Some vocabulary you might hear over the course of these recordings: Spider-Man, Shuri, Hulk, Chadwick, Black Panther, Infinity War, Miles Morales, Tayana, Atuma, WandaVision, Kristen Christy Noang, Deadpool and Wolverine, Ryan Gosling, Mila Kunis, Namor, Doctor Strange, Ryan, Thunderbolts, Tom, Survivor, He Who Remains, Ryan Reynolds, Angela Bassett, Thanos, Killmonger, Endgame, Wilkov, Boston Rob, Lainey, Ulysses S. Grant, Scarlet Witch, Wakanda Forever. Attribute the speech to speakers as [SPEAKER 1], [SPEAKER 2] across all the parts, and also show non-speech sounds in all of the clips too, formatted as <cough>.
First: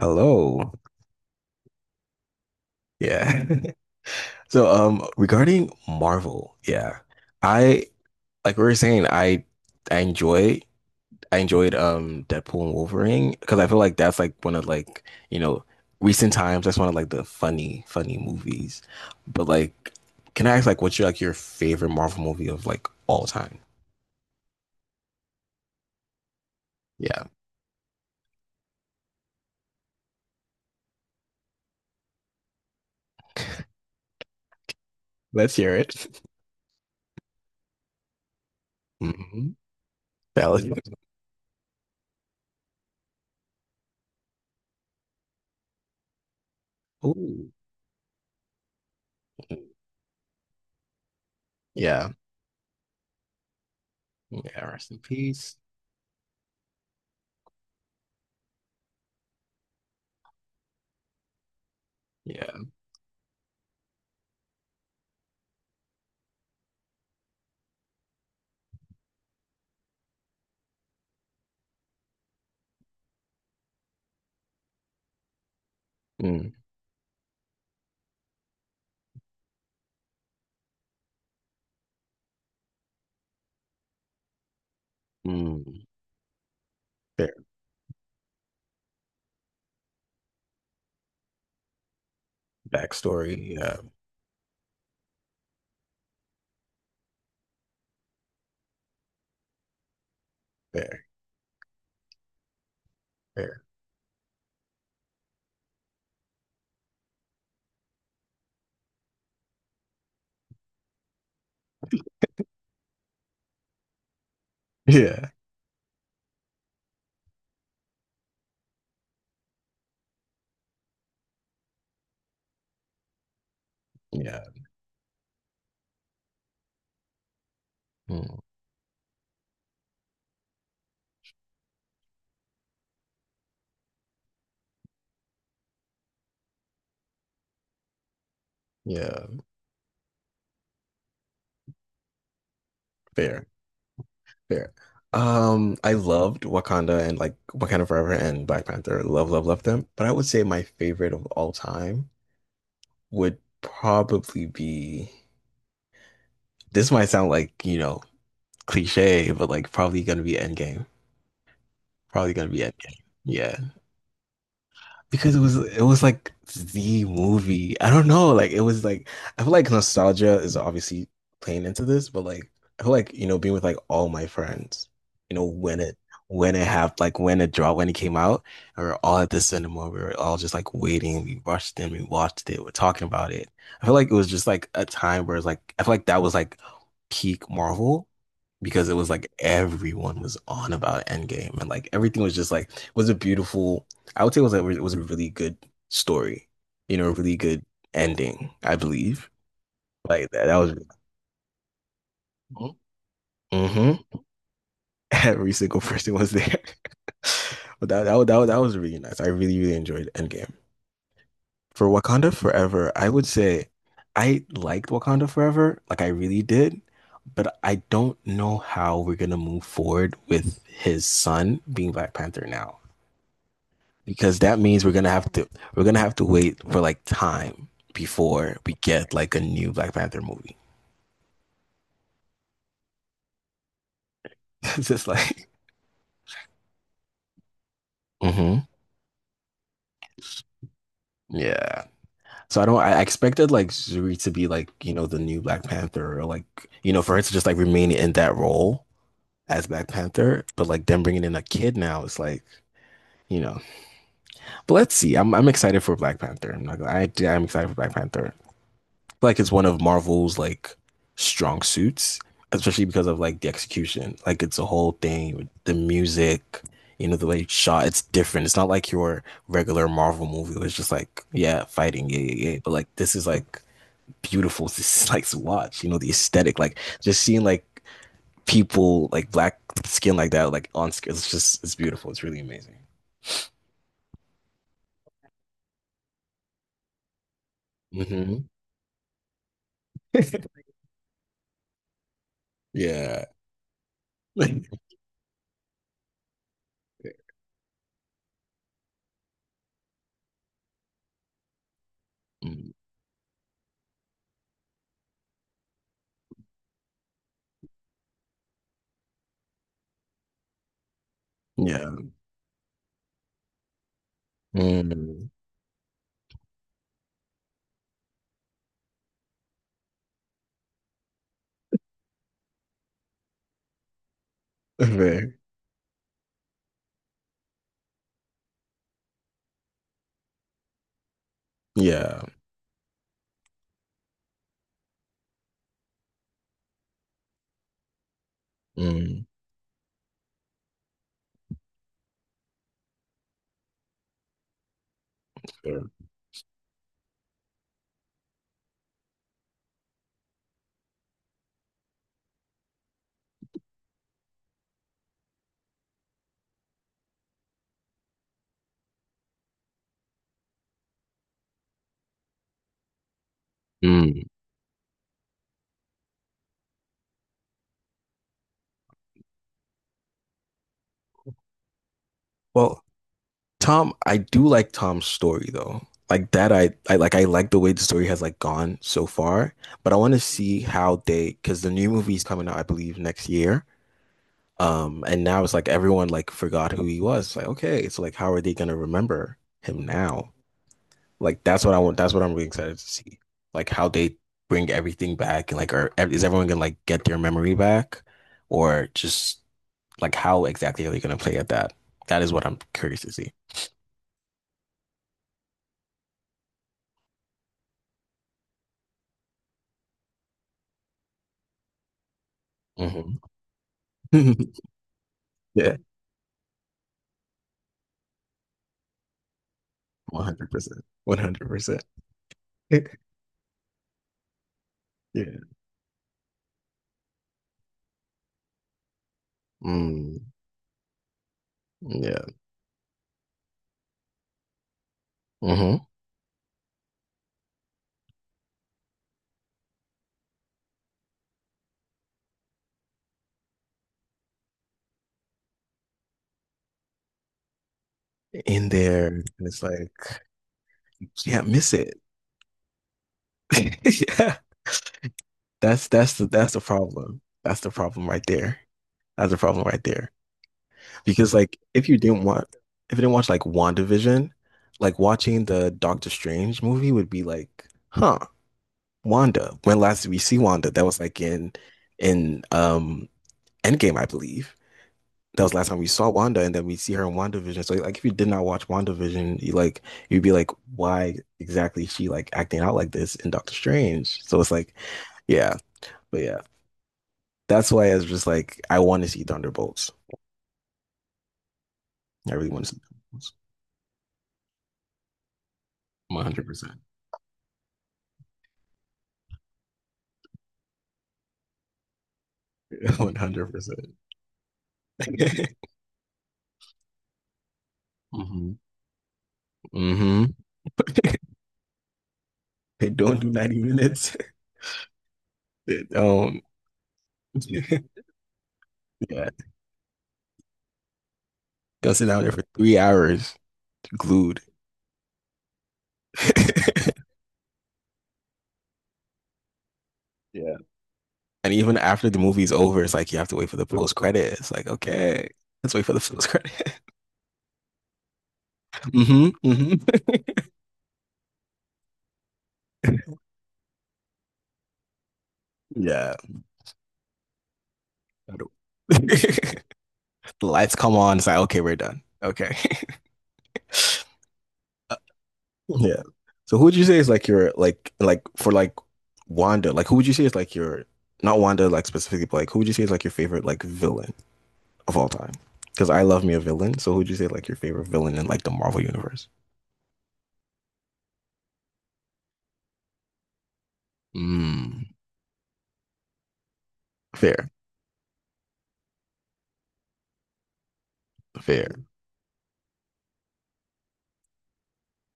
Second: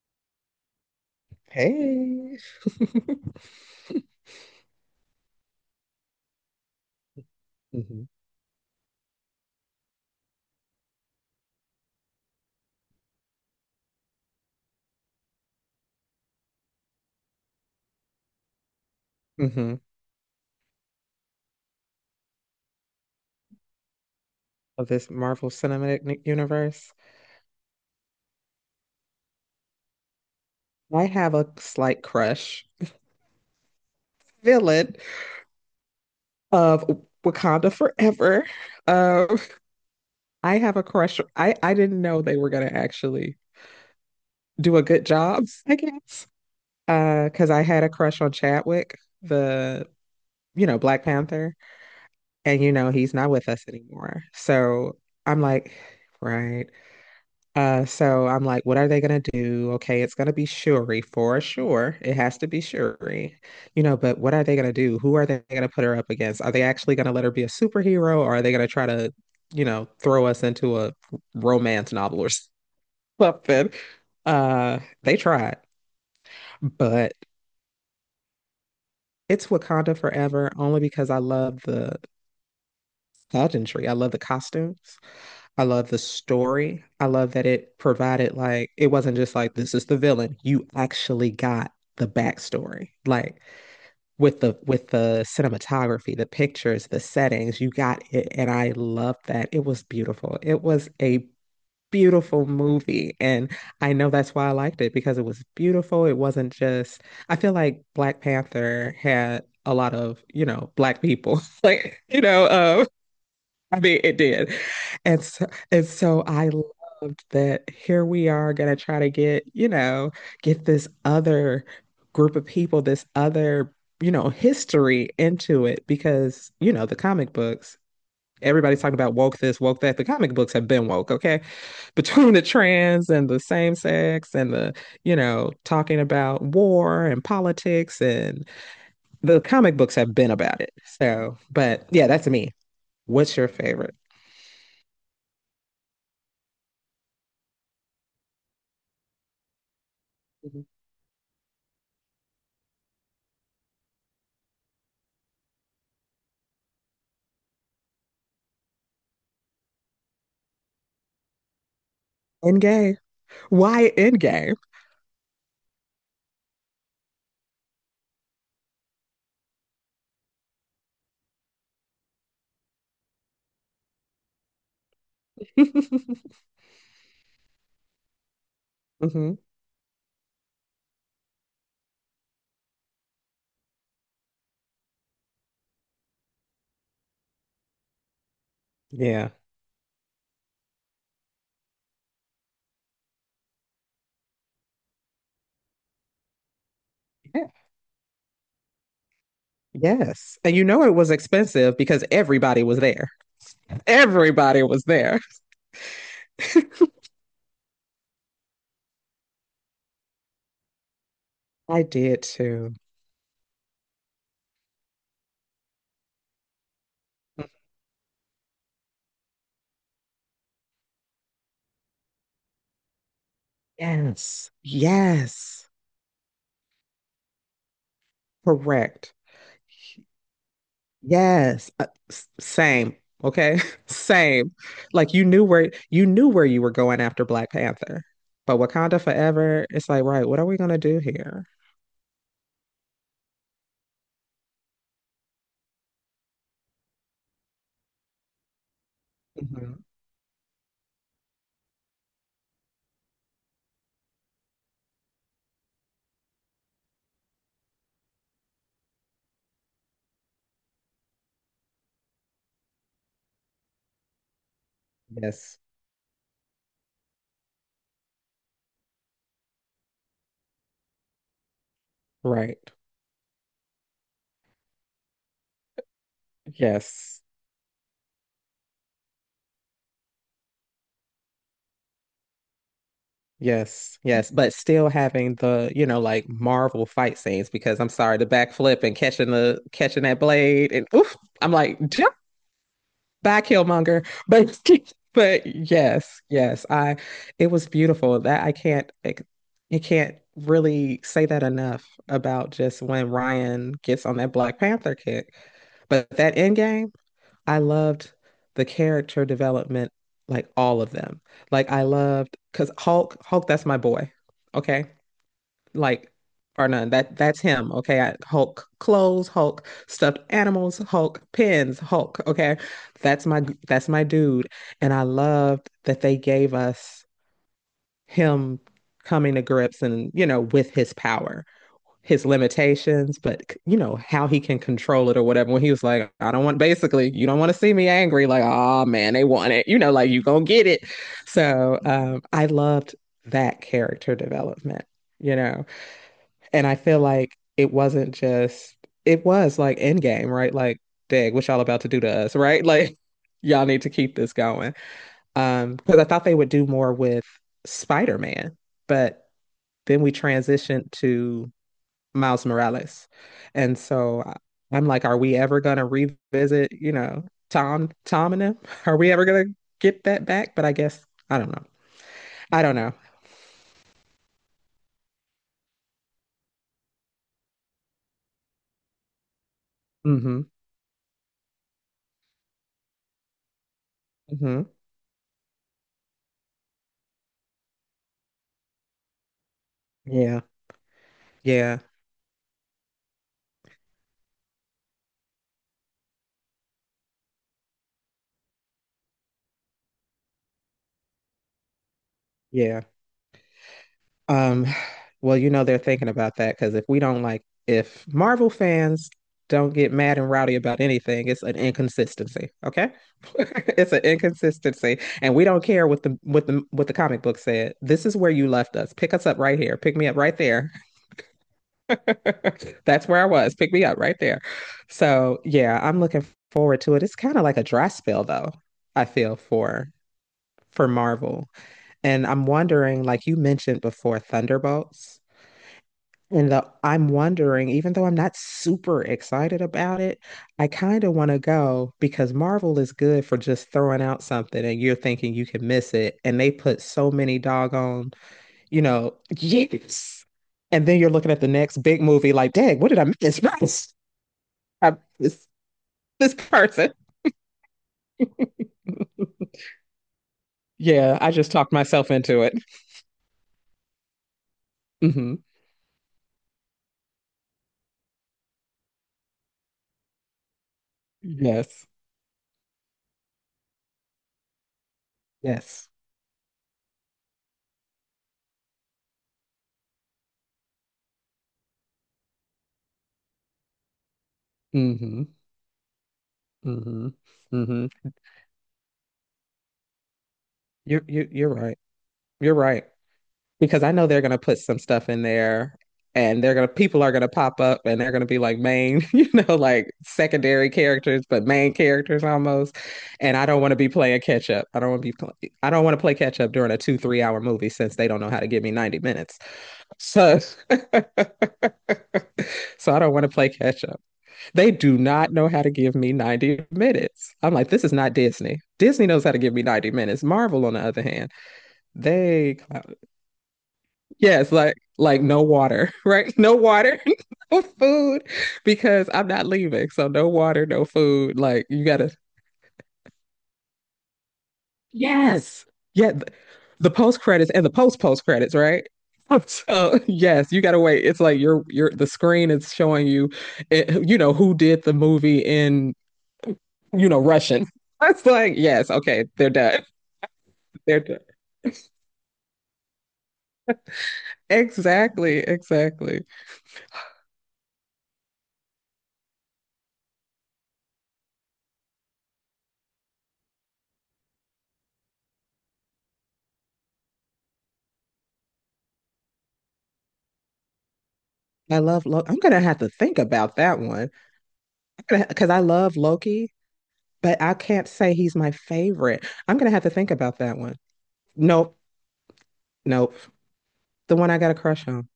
[SPEAKER 1] Hello.
[SPEAKER 2] Hey. <laughs>
[SPEAKER 1] Yeah. <laughs> So, regarding Marvel, yeah, I
[SPEAKER 2] Hmm.
[SPEAKER 1] like we were saying, I enjoy I enjoyed Deadpool and Wolverine because I feel like that's like one of like you know recent times that's one of like the funny movies. But
[SPEAKER 2] Hmm.
[SPEAKER 1] like, can I ask like what's your favorite Marvel movie of like all time?
[SPEAKER 2] Of this Marvel Cinematic Universe.
[SPEAKER 1] Yeah,
[SPEAKER 2] I have a slight crush, villain
[SPEAKER 1] let's hear it.
[SPEAKER 2] of Wakanda Forever.
[SPEAKER 1] <laughs>
[SPEAKER 2] Um,
[SPEAKER 1] Hmm. That
[SPEAKER 2] I
[SPEAKER 1] was, ooh.
[SPEAKER 2] have a crush. I didn't know they were gonna actually do a good job, I guess.
[SPEAKER 1] Mm-hmm.
[SPEAKER 2] Because I had a crush on Chadwick, the Black Panther,
[SPEAKER 1] Yeah.
[SPEAKER 2] and he's not with us anymore.
[SPEAKER 1] Mm, yeah. Rest
[SPEAKER 2] So
[SPEAKER 1] in
[SPEAKER 2] I'm
[SPEAKER 1] peace.
[SPEAKER 2] like, right. So I'm like, what are they gonna do? Okay, it's gonna be Shuri for sure. It has
[SPEAKER 1] Yeah.
[SPEAKER 2] to be Shuri, but what are they gonna do? Who are they gonna put her up against? Are they actually gonna let her be a superhero, or are they gonna try to, throw us into a romance novel or <laughs> something? They tried,
[SPEAKER 1] Mm.
[SPEAKER 2] but it's Wakanda Forever only because I love the pageantry. I love the costumes. I
[SPEAKER 1] Mm.
[SPEAKER 2] love the story. I love that it provided, like, it wasn't just like this is the villain. You actually got the backstory.
[SPEAKER 1] Backstory.
[SPEAKER 2] Like
[SPEAKER 1] Yeah,
[SPEAKER 2] with the cinematography, the pictures, the settings, you got it. And I love that. It was beautiful. It was
[SPEAKER 1] fair,
[SPEAKER 2] a beautiful movie. And
[SPEAKER 1] fair.
[SPEAKER 2] I know that's why I liked it, because it was beautiful. It wasn't just, I feel like Black Panther had a lot of, black people. <laughs> Like, I mean, it did. And
[SPEAKER 1] Yeah,
[SPEAKER 2] so, and so I loved that here we are gonna try to get, get this other group of people, this other,
[SPEAKER 1] yeah.
[SPEAKER 2] history into it, because, the comic books,
[SPEAKER 1] Mm.
[SPEAKER 2] everybody's talking about woke this, woke that. The comic books have been woke, okay? Between the trans and the same sex and the, talking about war and politics, and
[SPEAKER 1] Yeah,
[SPEAKER 2] the comic books have been about it. So, but yeah, that's me. What's
[SPEAKER 1] fair,
[SPEAKER 2] your favorite?
[SPEAKER 1] fair. I loved Wakanda and like Wakanda Forever and Black Panther. Love, love, love them. But I would say my
[SPEAKER 2] Mhm.
[SPEAKER 1] favorite of all time would probably be. This might sound like, cliche, but like probably gonna be Endgame. Probably gonna be
[SPEAKER 2] End game.
[SPEAKER 1] Endgame. Yeah.
[SPEAKER 2] Why end game?
[SPEAKER 1] Because it was like the movie. I don't know, like it was like I feel like nostalgia is obviously playing into this, but like I feel like being with like all my friends, you know
[SPEAKER 2] <laughs>
[SPEAKER 1] when it happened, like when it dropped, when it came out, and we were all at
[SPEAKER 2] Hmm.
[SPEAKER 1] the cinema. We were all just like waiting. We rushed in, we watched it, we're talking about it. I feel like it was just like a time where it's like I feel like that was like peak Marvel because it was like
[SPEAKER 2] Yeah.
[SPEAKER 1] everyone was on about Endgame and like everything was just like was a beautiful. I would say it was a, really good story, a really
[SPEAKER 2] Yeah.
[SPEAKER 1] good ending, I believe. Like
[SPEAKER 2] Yes.
[SPEAKER 1] that,
[SPEAKER 2] And
[SPEAKER 1] that
[SPEAKER 2] you
[SPEAKER 1] was.
[SPEAKER 2] know it was expensive because everybody was there.
[SPEAKER 1] hmm <laughs>
[SPEAKER 2] Everybody was there.
[SPEAKER 1] every single person was there. <laughs> But that was really nice. I really really enjoyed Endgame.
[SPEAKER 2] I
[SPEAKER 1] For
[SPEAKER 2] did
[SPEAKER 1] Wakanda
[SPEAKER 2] too.
[SPEAKER 1] Forever, I would say I liked Wakanda Forever, like I really did, but I don't know how we're gonna move forward with his son being Black Panther now. Because
[SPEAKER 2] Yes.
[SPEAKER 1] that means we're gonna have to
[SPEAKER 2] Yes.
[SPEAKER 1] wait for like time before we get
[SPEAKER 2] Correct.
[SPEAKER 1] like a new Black Panther movie.
[SPEAKER 2] Yes, same. Okay, <laughs> same.
[SPEAKER 1] <laughs> It's just
[SPEAKER 2] Like you knew
[SPEAKER 1] like.
[SPEAKER 2] where, you knew where you were going after Black Panther, but
[SPEAKER 1] hmm
[SPEAKER 2] Wakanda Forever, it's like, right, what are we gonna do here?
[SPEAKER 1] Yeah. So I don't. I expected like Zuri to be like you know the new Black Panther or like you know for her to just like remain in that role as
[SPEAKER 2] Mhm.
[SPEAKER 1] Black Panther, but like them bringing in a kid now it's like you know. But let's see. I'm excited for Black Panther. I'm not. Gonna- I am not I I am excited for Black Panther. Like it's one of Marvel's like strong suits, especially because of like the execution. Like it's a whole thing with
[SPEAKER 2] Yes,
[SPEAKER 1] the music, the way it's shot. It's different. It's not like your regular Marvel movie. It's just like yeah, fighting, yeah, yeah, yeah. But
[SPEAKER 2] right.
[SPEAKER 1] like this is like beautiful. This is <laughs> like to watch. The aesthetic. Like
[SPEAKER 2] Yes,
[SPEAKER 1] just seeing like people like black skin like that like on screen. It's just it's beautiful. It's really amazing.
[SPEAKER 2] yes, yes. But still having the, you know, like Marvel fight scenes, because I'm sorry, the
[SPEAKER 1] Hmm.
[SPEAKER 2] backflip and catching the, catching that
[SPEAKER 1] <laughs>
[SPEAKER 2] blade and oof, I'm like,
[SPEAKER 1] Yeah.
[SPEAKER 2] by Killmonger. But <laughs> but yes, yes, I, it was beautiful. That I can't, it, you can't really say that enough about just
[SPEAKER 1] <laughs>
[SPEAKER 2] when Ryan gets on that Black Panther kick. But that end game, I loved the character development, like all of them. Like I
[SPEAKER 1] Yeah.
[SPEAKER 2] loved, because Hulk, Hulk, that's my boy. Okay,
[SPEAKER 1] Mm.
[SPEAKER 2] like or none. That's him. Okay. Hulk clothes, Hulk stuffed animals, Hulk pins, Hulk. Okay. That's my, dude. And I
[SPEAKER 1] Okay.
[SPEAKER 2] loved that they gave us him coming to grips and, you know, with his power,
[SPEAKER 1] Yeah.
[SPEAKER 2] his limitations, but you know, how he can control it or whatever. When he was like, I don't want, basically, you don't want to see me angry, like, oh man, they
[SPEAKER 1] Mm,
[SPEAKER 2] want it. You know, like you gonna get it. So I loved that character development, you know.
[SPEAKER 1] fair.
[SPEAKER 2] And I feel like it wasn't just, it was like Endgame, right? Like, dang, what y'all about to do to us, right? <laughs> Like, y'all need to keep this going. Because I thought they would do more with Spider-Man, but then we transitioned to Miles Morales. And so
[SPEAKER 1] Mm.
[SPEAKER 2] I'm like, are we ever gonna revisit, you know, Tom and them? <laughs> Are we ever gonna get that back? But I guess I don't know. I don't
[SPEAKER 1] Well,
[SPEAKER 2] know.
[SPEAKER 1] Tom, I do like Tom's story though. Like that, I like the way the story has like gone so far. But I want to
[SPEAKER 2] Mm-hmm.
[SPEAKER 1] see how they because the new movie is coming out, I believe, next year.
[SPEAKER 2] Mm-hmm.
[SPEAKER 1] And now it's like everyone like forgot who he was. It's like, okay, it's like how are they gonna remember him now?
[SPEAKER 2] Yeah.
[SPEAKER 1] Like that's what I
[SPEAKER 2] Yeah.
[SPEAKER 1] want. That's what I'm really excited to see. Like how they bring everything back and like, is everyone gonna like get their memory back, or just like how exactly are they going to play at that? That is what I'm
[SPEAKER 2] Yeah.
[SPEAKER 1] curious to see.
[SPEAKER 2] Um, well, you know they're thinking about that, because if we don't, like, if Marvel fans don't get mad and rowdy about anything, it's an inconsistency. Okay,
[SPEAKER 1] Mm-hmm.
[SPEAKER 2] <laughs> it's an
[SPEAKER 1] <laughs>
[SPEAKER 2] inconsistency, and we don't
[SPEAKER 1] Yeah,
[SPEAKER 2] care what the what the comic book said. This is where you left us. Pick us up right here. Pick me up
[SPEAKER 1] one
[SPEAKER 2] right
[SPEAKER 1] hundred
[SPEAKER 2] there.
[SPEAKER 1] percent, 100%.
[SPEAKER 2] <laughs>
[SPEAKER 1] <laughs>
[SPEAKER 2] That's where I was. Pick me up right there. So
[SPEAKER 1] Yeah,
[SPEAKER 2] yeah, I'm looking forward to it. It's kind of like a dry spell, though. I feel for
[SPEAKER 1] mm,
[SPEAKER 2] for Marvel, and
[SPEAKER 1] yeah.
[SPEAKER 2] I'm wondering, like you mentioned before, Thunderbolts.
[SPEAKER 1] Mm-hmm.
[SPEAKER 2] I'm wondering, even though I'm not super excited about it, I kind of want to go, because Marvel is good for just throwing out something and you're thinking you can miss it. And they put so many doggone,
[SPEAKER 1] In there, and
[SPEAKER 2] <laughs>
[SPEAKER 1] it's like
[SPEAKER 2] yes. And then you're looking at
[SPEAKER 1] yeah,
[SPEAKER 2] the
[SPEAKER 1] miss
[SPEAKER 2] next
[SPEAKER 1] it.
[SPEAKER 2] big movie like, dang, what did I miss?
[SPEAKER 1] <laughs> Yeah,
[SPEAKER 2] <laughs> I missed this
[SPEAKER 1] that's that's the
[SPEAKER 2] this
[SPEAKER 1] that's the
[SPEAKER 2] person.
[SPEAKER 1] problem. That's the problem right there. That's the problem right there.
[SPEAKER 2] Yeah, I
[SPEAKER 1] Because
[SPEAKER 2] just
[SPEAKER 1] like,
[SPEAKER 2] talked myself into it.
[SPEAKER 1] if you didn't watch like WandaVision, like
[SPEAKER 2] Hmm.
[SPEAKER 1] watching the Doctor Strange movie would be like, huh, Wanda. When last did we see Wanda? That was like in
[SPEAKER 2] Yes.
[SPEAKER 1] in um Endgame, I believe. That was the last time we
[SPEAKER 2] Yes.
[SPEAKER 1] saw Wanda, and then we see her in WandaVision. So like if you did not watch WandaVision, you'd be like, why exactly is she like acting out like this in Doctor Strange? So it's like,
[SPEAKER 2] Hmm.
[SPEAKER 1] yeah, but yeah.
[SPEAKER 2] Hmm.
[SPEAKER 1] That's
[SPEAKER 2] Hmm.
[SPEAKER 1] why I was just like, I want to see Thunderbolts.
[SPEAKER 2] You're right.
[SPEAKER 1] I really
[SPEAKER 2] You're
[SPEAKER 1] want to see
[SPEAKER 2] right.
[SPEAKER 1] Thunderbolts.
[SPEAKER 2] Because I know they're going to put some stuff in there,
[SPEAKER 1] One
[SPEAKER 2] and
[SPEAKER 1] hundred
[SPEAKER 2] they're going to
[SPEAKER 1] percent.
[SPEAKER 2] people are going to pop up and they're going to be like main, <laughs> you know, like secondary characters but main characters almost.
[SPEAKER 1] <laughs> One
[SPEAKER 2] And I
[SPEAKER 1] hundred
[SPEAKER 2] don't want to
[SPEAKER 1] percent.
[SPEAKER 2] be playing catch up. I don't want to play catch up during a 2-3 hour movie, since they don't know how to
[SPEAKER 1] Mm-hmm.
[SPEAKER 2] give me 90 minutes.
[SPEAKER 1] Mm-hmm.
[SPEAKER 2] So <laughs> so
[SPEAKER 1] <laughs>
[SPEAKER 2] I
[SPEAKER 1] They
[SPEAKER 2] don't
[SPEAKER 1] don't
[SPEAKER 2] want
[SPEAKER 1] do
[SPEAKER 2] to play
[SPEAKER 1] ninety
[SPEAKER 2] catch up.
[SPEAKER 1] minutes. <laughs>
[SPEAKER 2] They do not know how to
[SPEAKER 1] They
[SPEAKER 2] give me
[SPEAKER 1] don't.
[SPEAKER 2] 90 minutes. I'm like,
[SPEAKER 1] <laughs>
[SPEAKER 2] this is not Disney. Disney knows
[SPEAKER 1] Yeah,
[SPEAKER 2] how to give me 90 minutes. Marvel on the other hand,
[SPEAKER 1] go sit down there for
[SPEAKER 2] they,
[SPEAKER 1] 3 hours, glued.
[SPEAKER 2] yes, like no water, <laughs> right? No water,
[SPEAKER 1] <laughs>
[SPEAKER 2] <laughs> no food, because I'm not leaving. So no
[SPEAKER 1] Yeah.
[SPEAKER 2] water, no food.
[SPEAKER 1] And
[SPEAKER 2] Like
[SPEAKER 1] even
[SPEAKER 2] you
[SPEAKER 1] after
[SPEAKER 2] gotta,
[SPEAKER 1] the movie's over, it's like you have to wait for the post credit. It's like, okay,
[SPEAKER 2] yes,
[SPEAKER 1] let's wait for the
[SPEAKER 2] yeah. th-
[SPEAKER 1] post credit.
[SPEAKER 2] The, post credits and the post post credits, right?
[SPEAKER 1] <laughs>
[SPEAKER 2] <laughs>
[SPEAKER 1] Hmm, hmm.
[SPEAKER 2] So yes, you gotta wait. It's like you're, the screen is showing you, it, who did the movie in,
[SPEAKER 1] <laughs> Yeah.
[SPEAKER 2] Russian. <laughs> It's like
[SPEAKER 1] <laughs>
[SPEAKER 2] yes, okay, they're
[SPEAKER 1] The
[SPEAKER 2] done.
[SPEAKER 1] lights
[SPEAKER 2] <laughs>
[SPEAKER 1] come
[SPEAKER 2] They're done.
[SPEAKER 1] on. It's like, okay, we're done. Okay. <laughs> Uh,
[SPEAKER 2] Exactly,
[SPEAKER 1] yeah.
[SPEAKER 2] exactly.
[SPEAKER 1] So who would you say is like your like for like Wanda? Like who would you say is like your not Wanda like specifically, but like who would you say is like your favorite like villain of all time? Because I love me a villain. So who'd you say like your favorite villain in like the Marvel universe?
[SPEAKER 2] I love Loki. I'm gonna have to think about that one.
[SPEAKER 1] Mm.
[SPEAKER 2] I'm gonna, because I love Loki, but
[SPEAKER 1] Fair,
[SPEAKER 2] I can't say he's my favorite. I'm gonna have to think about that one.
[SPEAKER 1] fair.
[SPEAKER 2] Nope, nope. The one I got a crush on.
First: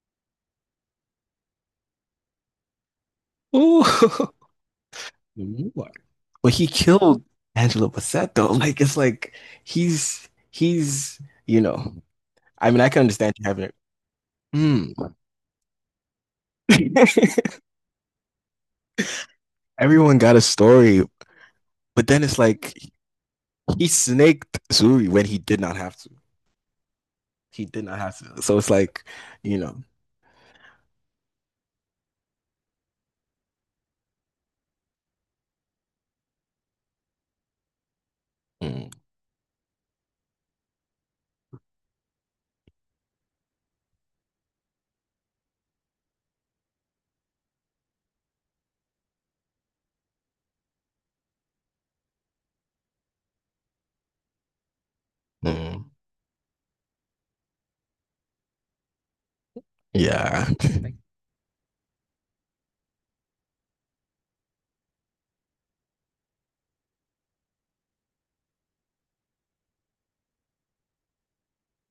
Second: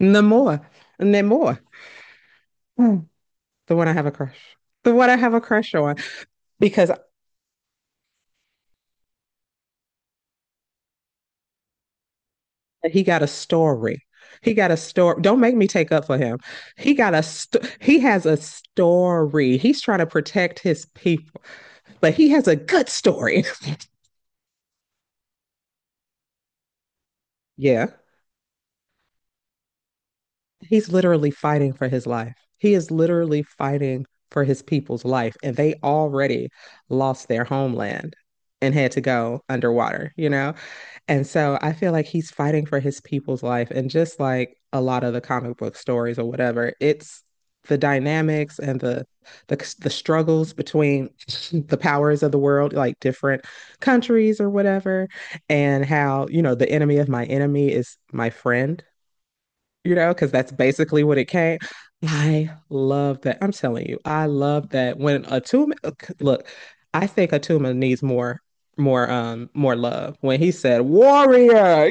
[SPEAKER 2] Namor. Namor. Hmm. The
[SPEAKER 1] Ooh.
[SPEAKER 2] one I have a crush. The one I have a crush on.
[SPEAKER 1] <laughs> But he
[SPEAKER 2] Because
[SPEAKER 1] killed Angela Bassett though. <laughs> Like it's like he's you know. I mean, I can
[SPEAKER 2] he got a
[SPEAKER 1] understand you having it.
[SPEAKER 2] story. He got a
[SPEAKER 1] Mm.
[SPEAKER 2] story. Don't make me take up for him. He got a he has a story.
[SPEAKER 1] <laughs>
[SPEAKER 2] He's trying to
[SPEAKER 1] Everyone got a
[SPEAKER 2] protect his
[SPEAKER 1] story,
[SPEAKER 2] people,
[SPEAKER 1] but
[SPEAKER 2] but
[SPEAKER 1] then
[SPEAKER 2] he
[SPEAKER 1] it's
[SPEAKER 2] has a
[SPEAKER 1] like
[SPEAKER 2] good story.
[SPEAKER 1] he snaked Suri when he did not have to.
[SPEAKER 2] <laughs>
[SPEAKER 1] He did
[SPEAKER 2] Yeah.
[SPEAKER 1] not have to. So it's like, you know.
[SPEAKER 2] He's literally fighting for his life. He is literally fighting for his people's life, and they already lost their homeland and
[SPEAKER 1] Mm,
[SPEAKER 2] had to go underwater, you know? And so I feel like he's fighting for his people's life. And just like a lot of the comic book stories or whatever, it's the dynamics and the, struggles between <laughs> the powers of the world, like different countries or whatever, and
[SPEAKER 1] mm,
[SPEAKER 2] how, you know, the enemy of my enemy is my friend, because
[SPEAKER 1] yeah.
[SPEAKER 2] that's basically what it came. I love that. I'm telling you, I love that when Atuma, look, I think Atuma needs more, more love. When he said warrior,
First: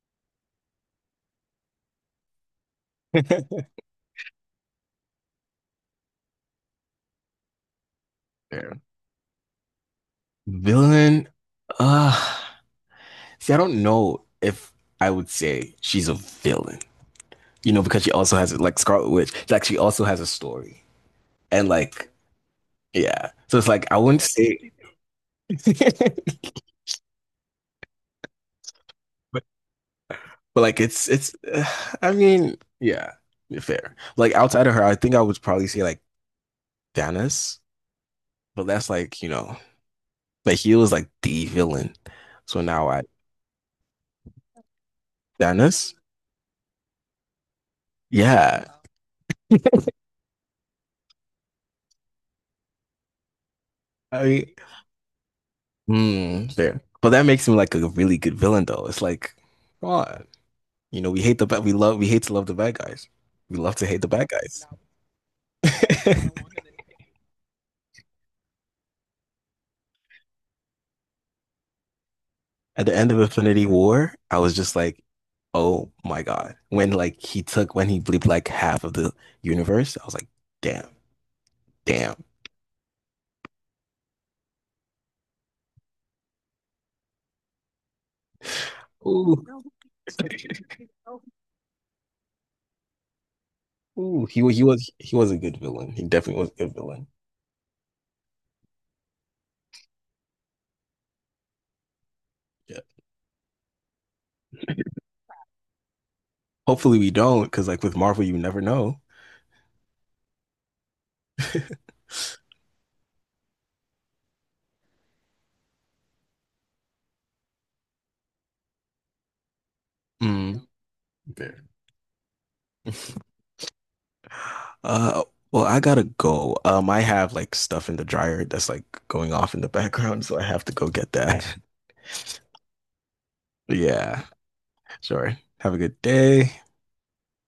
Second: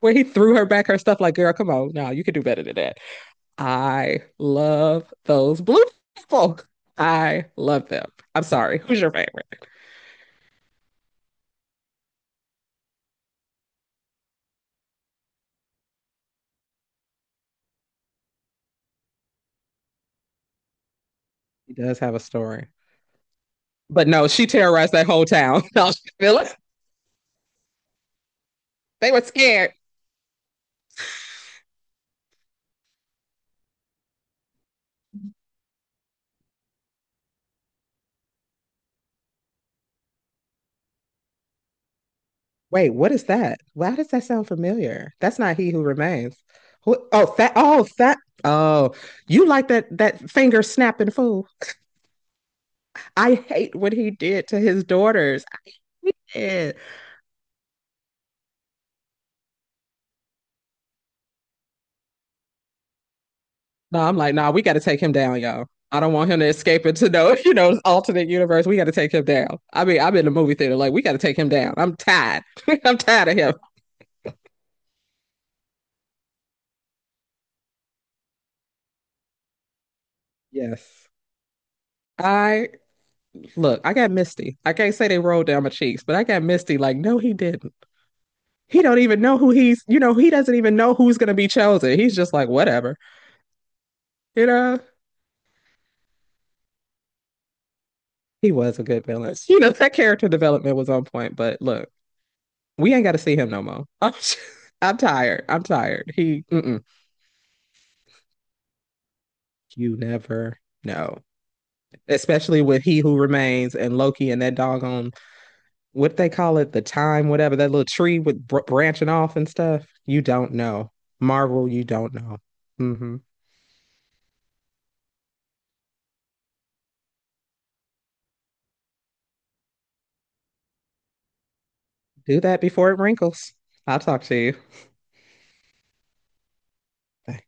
[SPEAKER 2] when he threw her back her stuff, like, girl, come on, no, you can do better than that. I love those blue people. I love them. I'm
[SPEAKER 1] <laughs>
[SPEAKER 2] sorry.
[SPEAKER 1] Fair.
[SPEAKER 2] Who's your favorite?
[SPEAKER 1] Villain? Uh, see, I don't know if I would say she's a villain, because she also has like Scarlet Witch, like she also has a story. And
[SPEAKER 2] He does
[SPEAKER 1] like,
[SPEAKER 2] have a story.
[SPEAKER 1] yeah. So it's like I
[SPEAKER 2] But
[SPEAKER 1] wouldn't
[SPEAKER 2] no, she
[SPEAKER 1] say
[SPEAKER 2] terrorized that whole
[SPEAKER 1] <laughs>
[SPEAKER 2] town. <laughs> No, they were
[SPEAKER 1] but,
[SPEAKER 2] scared.
[SPEAKER 1] but like it's I mean, yeah, fair. Like outside of her, I think I would probably say like Thanos, but that's like, but he was like the villain. So now
[SPEAKER 2] Wait,
[SPEAKER 1] I
[SPEAKER 2] what is that? Why does that sound familiar? That's not He Who
[SPEAKER 1] Thanos?
[SPEAKER 2] Remains. Who, oh, that. Oh, that.
[SPEAKER 1] Yeah.
[SPEAKER 2] Oh, you like that finger snapping fool? I hate what he
[SPEAKER 1] I mean,
[SPEAKER 2] did to his daughters. I hate
[SPEAKER 1] hmm,
[SPEAKER 2] it.
[SPEAKER 1] fair. But that makes him like a really good villain though. It's like, come on. We hate to love the bad guys. We love to
[SPEAKER 2] No,
[SPEAKER 1] hate the
[SPEAKER 2] I'm
[SPEAKER 1] bad
[SPEAKER 2] like, nah, we
[SPEAKER 1] guys.
[SPEAKER 2] got to take him down, y'all. I don't
[SPEAKER 1] <laughs>
[SPEAKER 2] want him to escape into no, <laughs> you know, alternate universe. We got to take him down. I mean, I'm in the movie theater, like we got to take him down. I'm tired. <laughs>
[SPEAKER 1] At the
[SPEAKER 2] I'm
[SPEAKER 1] end of
[SPEAKER 2] tired of him.
[SPEAKER 1] Infinity War, I was just like, oh my God. When like he took when he bleeped like half of the universe, I was like, damn,
[SPEAKER 2] Yes.
[SPEAKER 1] damn.
[SPEAKER 2] I look, I got misty. I can't say they rolled down my cheeks, but I got misty. Like, no, he didn't. He don't even
[SPEAKER 1] Ooh.
[SPEAKER 2] know who
[SPEAKER 1] <laughs>
[SPEAKER 2] he doesn't even know who's going to be chosen. He's just like, whatever,
[SPEAKER 1] Ooh, he
[SPEAKER 2] you
[SPEAKER 1] wa- he
[SPEAKER 2] know.
[SPEAKER 1] was he was a good villain. He definitely was a good villain.
[SPEAKER 2] He was a good villain. You know, that character development was on point. But look,
[SPEAKER 1] Yeah.
[SPEAKER 2] we ain't got to see him no more. <laughs> I'm tired. I'm tired. He, mm-mm.
[SPEAKER 1] Hopefully we don't, because like with Marvel, you never know.
[SPEAKER 2] You never know, especially with He Who Remains and Loki and that doggone, what they call it, the time, whatever, that little tree with branching off and stuff. You don't
[SPEAKER 1] Mm.
[SPEAKER 2] know,
[SPEAKER 1] Fair.
[SPEAKER 2] Marvel. You don't know. Mm-hmm.
[SPEAKER 1] <laughs> Uh, well, I gotta go. I have like stuff in the dryer that's like going off in the <laughs> background, so I have to go get that. <laughs>
[SPEAKER 2] Do that before it wrinkles. I'll talk
[SPEAKER 1] Yeah,
[SPEAKER 2] to you.
[SPEAKER 1] sure. Have a good day.
[SPEAKER 2] Bye.